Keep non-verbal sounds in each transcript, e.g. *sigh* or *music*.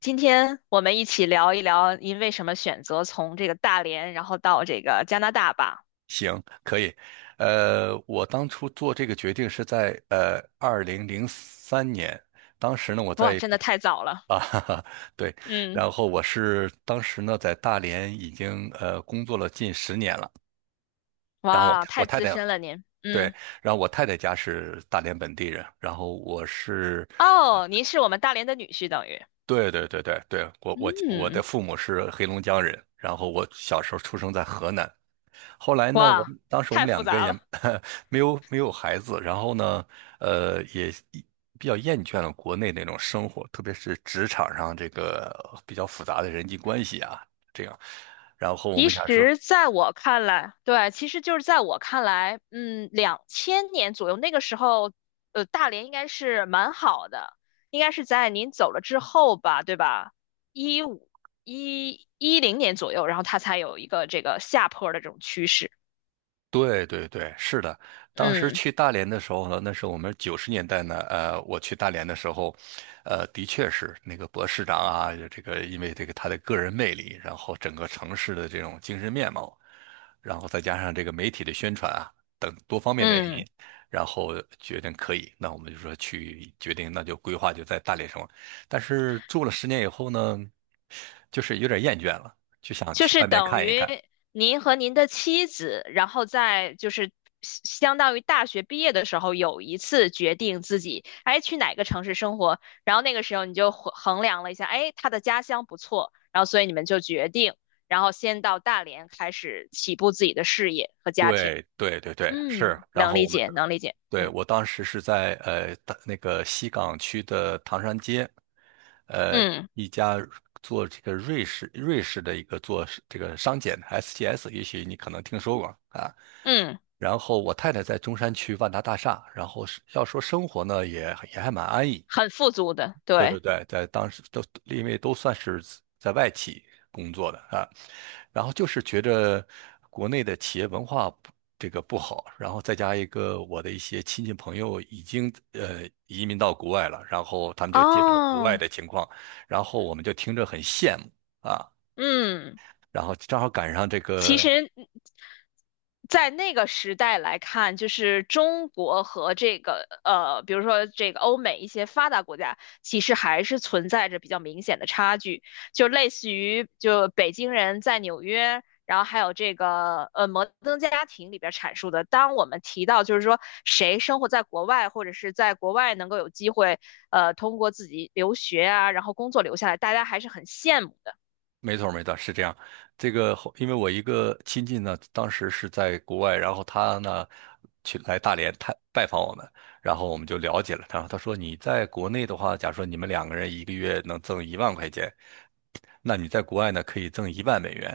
今天我们一起聊一聊您为什么选择从这个大连，然后到这个加拿大吧。行，可以。我当初做这个决定是在2003年，当时呢我哇，在真国的太早了。啊，*laughs* 哈哈，对。嗯。然后我是当时呢在大连已经工作了近十年了。然后我哇，太我太太资太深了您。对。嗯。然后我太太家是大连本地人，然后我是，哦，您是我们大连的女婿，等于。对对对对对，我的嗯。父母是黑龙江人，然后我小时候出生在河南。后来呢，我哇，们当时我太们复两个杂也 了。*laughs* 没有没有孩子。然后呢，也比较厌倦了国内那种生活，特别是职场上这个比较复杂的人际关系啊，这样。然后我其们想说，实，在我看来，对，其实就是在我看来，2000年左右那个时候，大连应该是蛮好的。应该是在您走了之后吧，对吧？一五一一零年左右，然后它才有一个这个下坡的这种趋势。对对对，是的。当时嗯去大连的时候呢，那是我们90年代呢，我去大连的时候，的确是那个博士长啊，这个因为这个他的个人魅力，然后整个城市的这种精神面貌，然后再加上这个媒体的宣传啊等多方面的原因，嗯。然后决定可以，那我们就说去决定，那就规划就在大连生活。但是住了十年以后呢，就是有点厌倦了，就想就去是外面等看一于看。您和您的妻子，然后在就是相当于大学毕业的时候，有一次决定自己哎去哪个城市生活，然后那个时候你就衡量了一下，哎，他的家乡不错，然后所以你们就决定，然后先到大连开始起步自己的事业和家庭。对对对对，是。嗯，然能后理我们解，能理解。对，嗯。我当时是在大那个西岗区的唐山街，呃嗯一家做这个瑞士的一个做是这个商检 SGS,也许你可能听说过啊。嗯。然后我太太在中山区万达大厦，然后是要说生活呢也还蛮安逸。很富足的，对对对。对，在当时都因为都算是在外企工作的啊，然后就是觉着国内的企业文化不这个不好，然后再加一个我的一些亲戚朋友已经移民到国外了，然后他们就介绍国外哦。的情况，然后我们就听着很羡慕啊，嗯。然后正好赶上这其个实，在那个时代来看，就是中国和这个比如说这个欧美一些发达国家，其实还是存在着比较明显的差距，就类似于就北京人在纽约。然后还有这个摩登家庭》里边阐述的，当我们提到就是说谁生活在国外，或者是在国外能够有机会，通过自己留学啊，然后工作留下来，大家还是很羡慕的。没错儿没错儿是这样。这个后因为我一个亲戚呢，当时是在国外，然后他呢去来大连探拜访我们，然后我们就了解了他。他说你在国内的话，假如说你们两个人一个月能挣1万块钱，那你在国外呢可以挣1万美元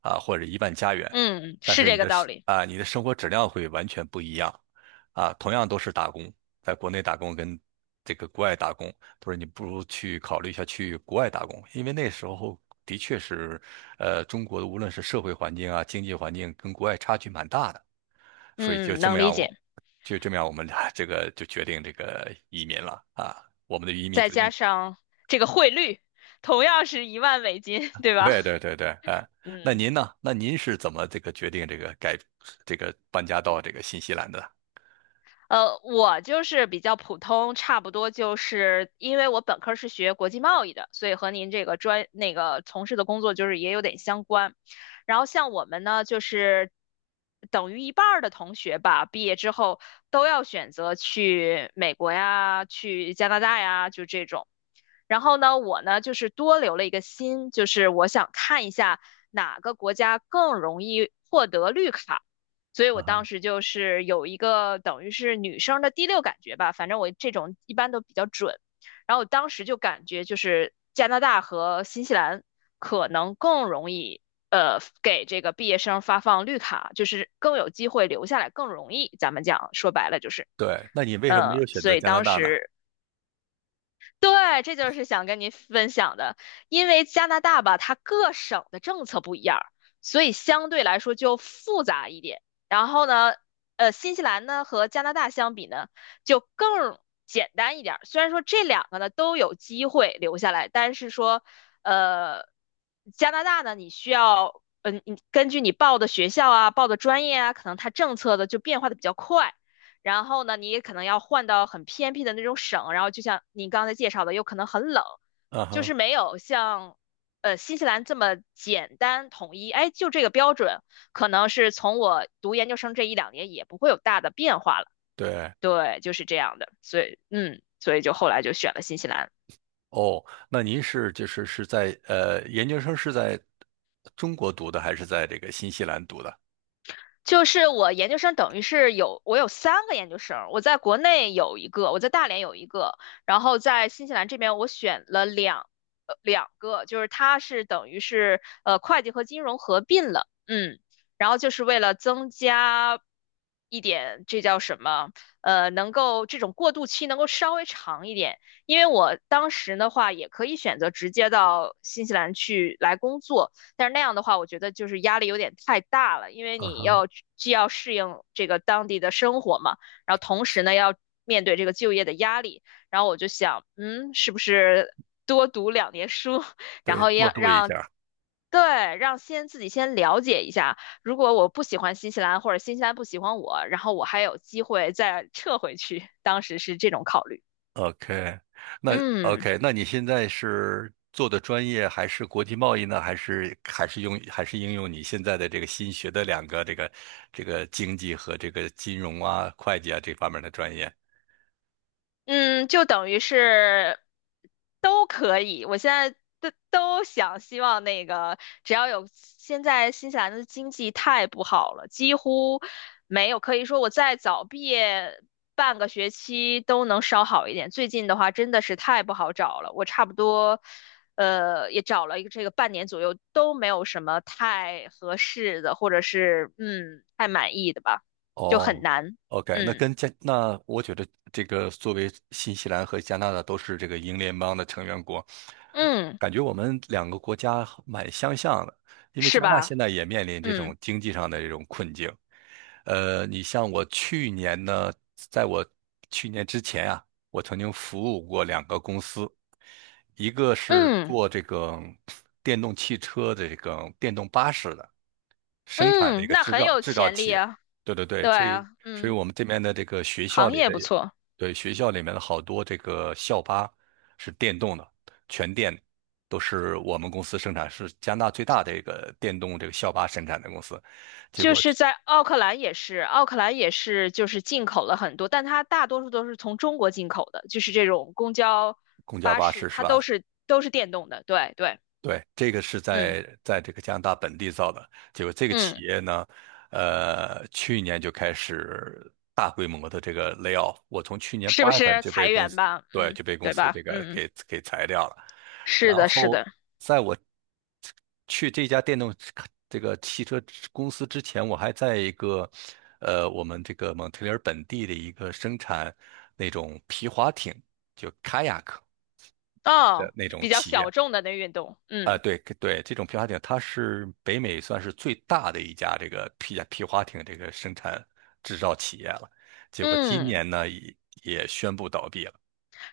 啊，或者1万加元，嗯，但是是这你个的道生理。啊你的生活质量会完全不一样啊。同样都是打工，在国内打工跟这个国外打工，他说你不如去考虑一下去国外打工，因为那时候的确是，中国的无论是社会环境啊、经济环境跟国外差距蛮大的。所以就嗯，这么能理样我，解。就这么样我们俩 *laughs* 这个就决定这个移民了啊，我们的移民再决定，加上这个汇率，同样是一万美金，对吧？对对对对，哎。那嗯。您呢？那您是怎么这个决定这个改这个搬家到这个新西兰的？我就是比较普通，差不多就是因为我本科是学国际贸易的，所以和您这个专那个从事的工作就是也有点相关。然后像我们呢，就是等于一半儿的同学吧，毕业之后都要选择去美国呀、去加拿大呀，就这种。然后呢，我呢就是多留了一个心，就是我想看一下哪个国家更容易获得绿卡。所以我嗯当哼，时就是有一个等于是女生的第六感觉吧，反正我这种一般都比较准。然后我当时就感觉就是加拿大和新西兰可能更容易给这个毕业生发放绿卡，就是更有机会留下来，更容易。咱们讲说白了就是，对。那你为什么没有选所择以加拿当大呢？时对，这就是想跟您分享的。因为加拿大吧，它各省的政策不一样儿，所以相对来说就复杂一点。然后呢，新西兰呢和加拿大相比呢，就更简单一点儿。虽然说这两个呢都有机会留下来，但是说，呃，加拿大呢，你需要，嗯、你根据你报的学校啊、报的专业啊，可能它政策的就变化的比较快。然后呢，你也可能要换到很偏僻的那种省，然后就像你刚才介绍的，有可能很冷，嗯就哼，是没有像新西兰这么简单统一。哎，就这个标准，可能是从我读研究生这一两年也不会有大的变化了。对。对，就是这样的，所以嗯，所以就后来就选了新西兰。哦，那您是就是是在研究生是在中国读的，还是在这个新西兰读的？就是我研究生等于是我有3个研究生，我在国内有一个，我在大连有一个，然后在新西兰这边我选了两个，就是它是等于是会计和金融合并了。嗯。然后就是为了增加一点这叫什么呃能够这种过渡期能够稍微长一点，因为我当时的话也可以选择直接到新西兰去来工作。但是那样的话，我觉得就是压力有点太大了，因为啊哈。既要适应这个当地的生活嘛，然后同时呢要面对这个就业的压力。然后我就想，嗯，是不是多读2年书，然对，后过要渡一让。下。对，让自己先了解一下。如果我不喜欢新西兰，或者新西兰不喜欢我，然后我还有机会再撤回去。当时是这种考虑。OK,嗯。那你现在是做的专业还是国际贸易呢？还是应用你现在的这个新学的两个这个经济和这个金融啊、会计啊这方面的专业？嗯，就等于是都可以。我现在都想希望那个，只要有现在新西兰的经济太不好了，几乎没有可以说我再早毕业半个学期都能稍好一点。最近的话真的是太不好找了，我差不多也找了一个这个半年左右都没有什么太合适的，或者是嗯太满意的吧，就很哦难。，OK。那嗯。跟加那我觉得这个作为新西兰和加拿大都是这个英联邦的成员国，嗯，感觉我们两个国家蛮相像的，因为是加拿大吧？现在也面临这嗯。种经济上的这种困境。你像我去年呢，在我去年之前啊，我曾经服务过两个公司，一个是嗯做这个电动汽车的这个电动巴士的，生产的一嗯。个那很有制造潜企力业。啊。对对对。对啊。所以嗯，我们这边的这个学校行里业的，不错，对学校里面的好多这个校巴是电动的，全电的都是我们公司生产，是加拿大最大的一个电动这个校巴生产的公司。结就果是在奥克兰也是，奥克兰也是就是进口了很多，但它大多数都是从中国进口的，就是这种公交、公交巴巴士，士是它都吧？是都是电动的。对对。对，这个是嗯。在这个加拿大本地造的，结果这个企嗯，业呢，去年就开始大规模的这个 lay off,我从去年是不8月份是就被裁公员司，吧？对，嗯，就被公对司吧？这个嗯，给裁掉了。是然的，是后的。在我去这家电动车这个汽车公司之前，我还在一个我们这个蒙特利尔本地的一个生产那种皮划艇，就 kayak的哦，那种比较企业。小众的那运动。啊，嗯。对对，这种皮划艇它是北美算是最大的一家这个皮划艇这个生产制造企业了，结果今嗯。年呢也宣布倒闭了。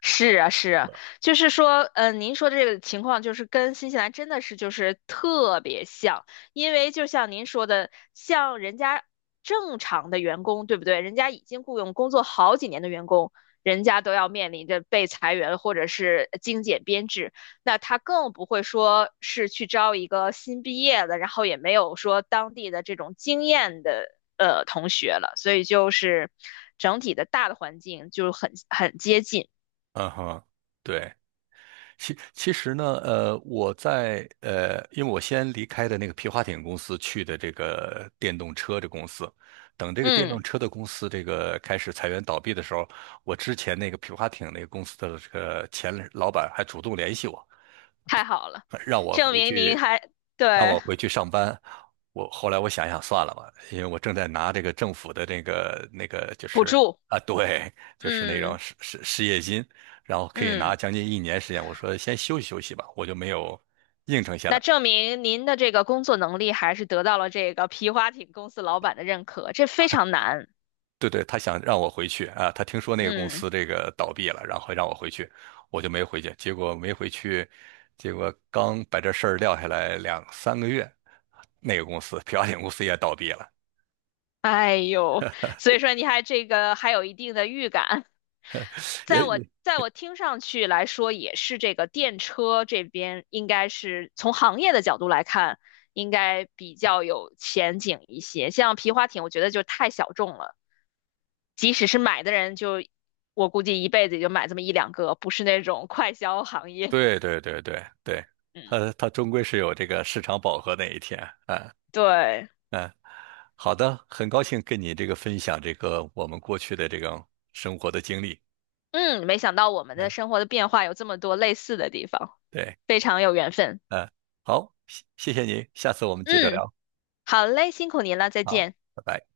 是啊，是对，啊，就是说，您说的这个情况就是跟新西兰真的是就是特别像。因为就像您说的，像人家正常的员工，对不对？人家已经雇佣工作好几年的员工，人家都要面临着被裁员或者是精简编制，那他更不会说是去招一个新毕业的，然后也没有说当地的这种经验的同学了，所以就是整体的大的环境就很接近。嗯哼，对。其实呢，我在因为我先离开的那个皮划艇公司去的这个电动车的公司，等这个电嗯，动车的公司这个开始裁员倒闭的时候，我之前那个皮划艇那个公司的这个前老板还主动联系我，太好了，让我证回明您去还，让对，我回去上班。我后来我想想算了吧，因为我正在拿这个政府的那个就补是助。啊，对，就是那种嗯。失业金，然后可以拿嗯。将近一年时间。我说先休息休息吧，我就没有应承下那来。证明您的这个工作能力还是得到了这个皮划艇公司老板的认可，这非常难。对对，他想让我回去啊，他听说那个公嗯。司这个倒闭了，然后让我回去，我就没回去。结果没回去，结果刚把这事儿撂下来两三个月，那个公司漂亮公司也倒闭了。*laughs* 哎呦，所以说你还这个还有一定的预感，在我也在我听上去来说，也是这个电车这边应该是从行业的角度来看，应该比较有前景一些。像皮划艇，我觉得就太小众了，即使是买的人就，我估计一辈子也就买这么一两个，不是那种快消行业。对对对对对，嗯，它终归是有这个市场饱和那一天。嗯对。嗯，好的，很高兴跟你这个分享这个我们过去的这种生活的经历。嗯，没想到我们的嗯，生活的变化有这么多类似的地方，对，非常有缘分。嗯，好，谢谢您，下次我们接着嗯。聊，好嘞，辛苦您了，再好，见。拜拜。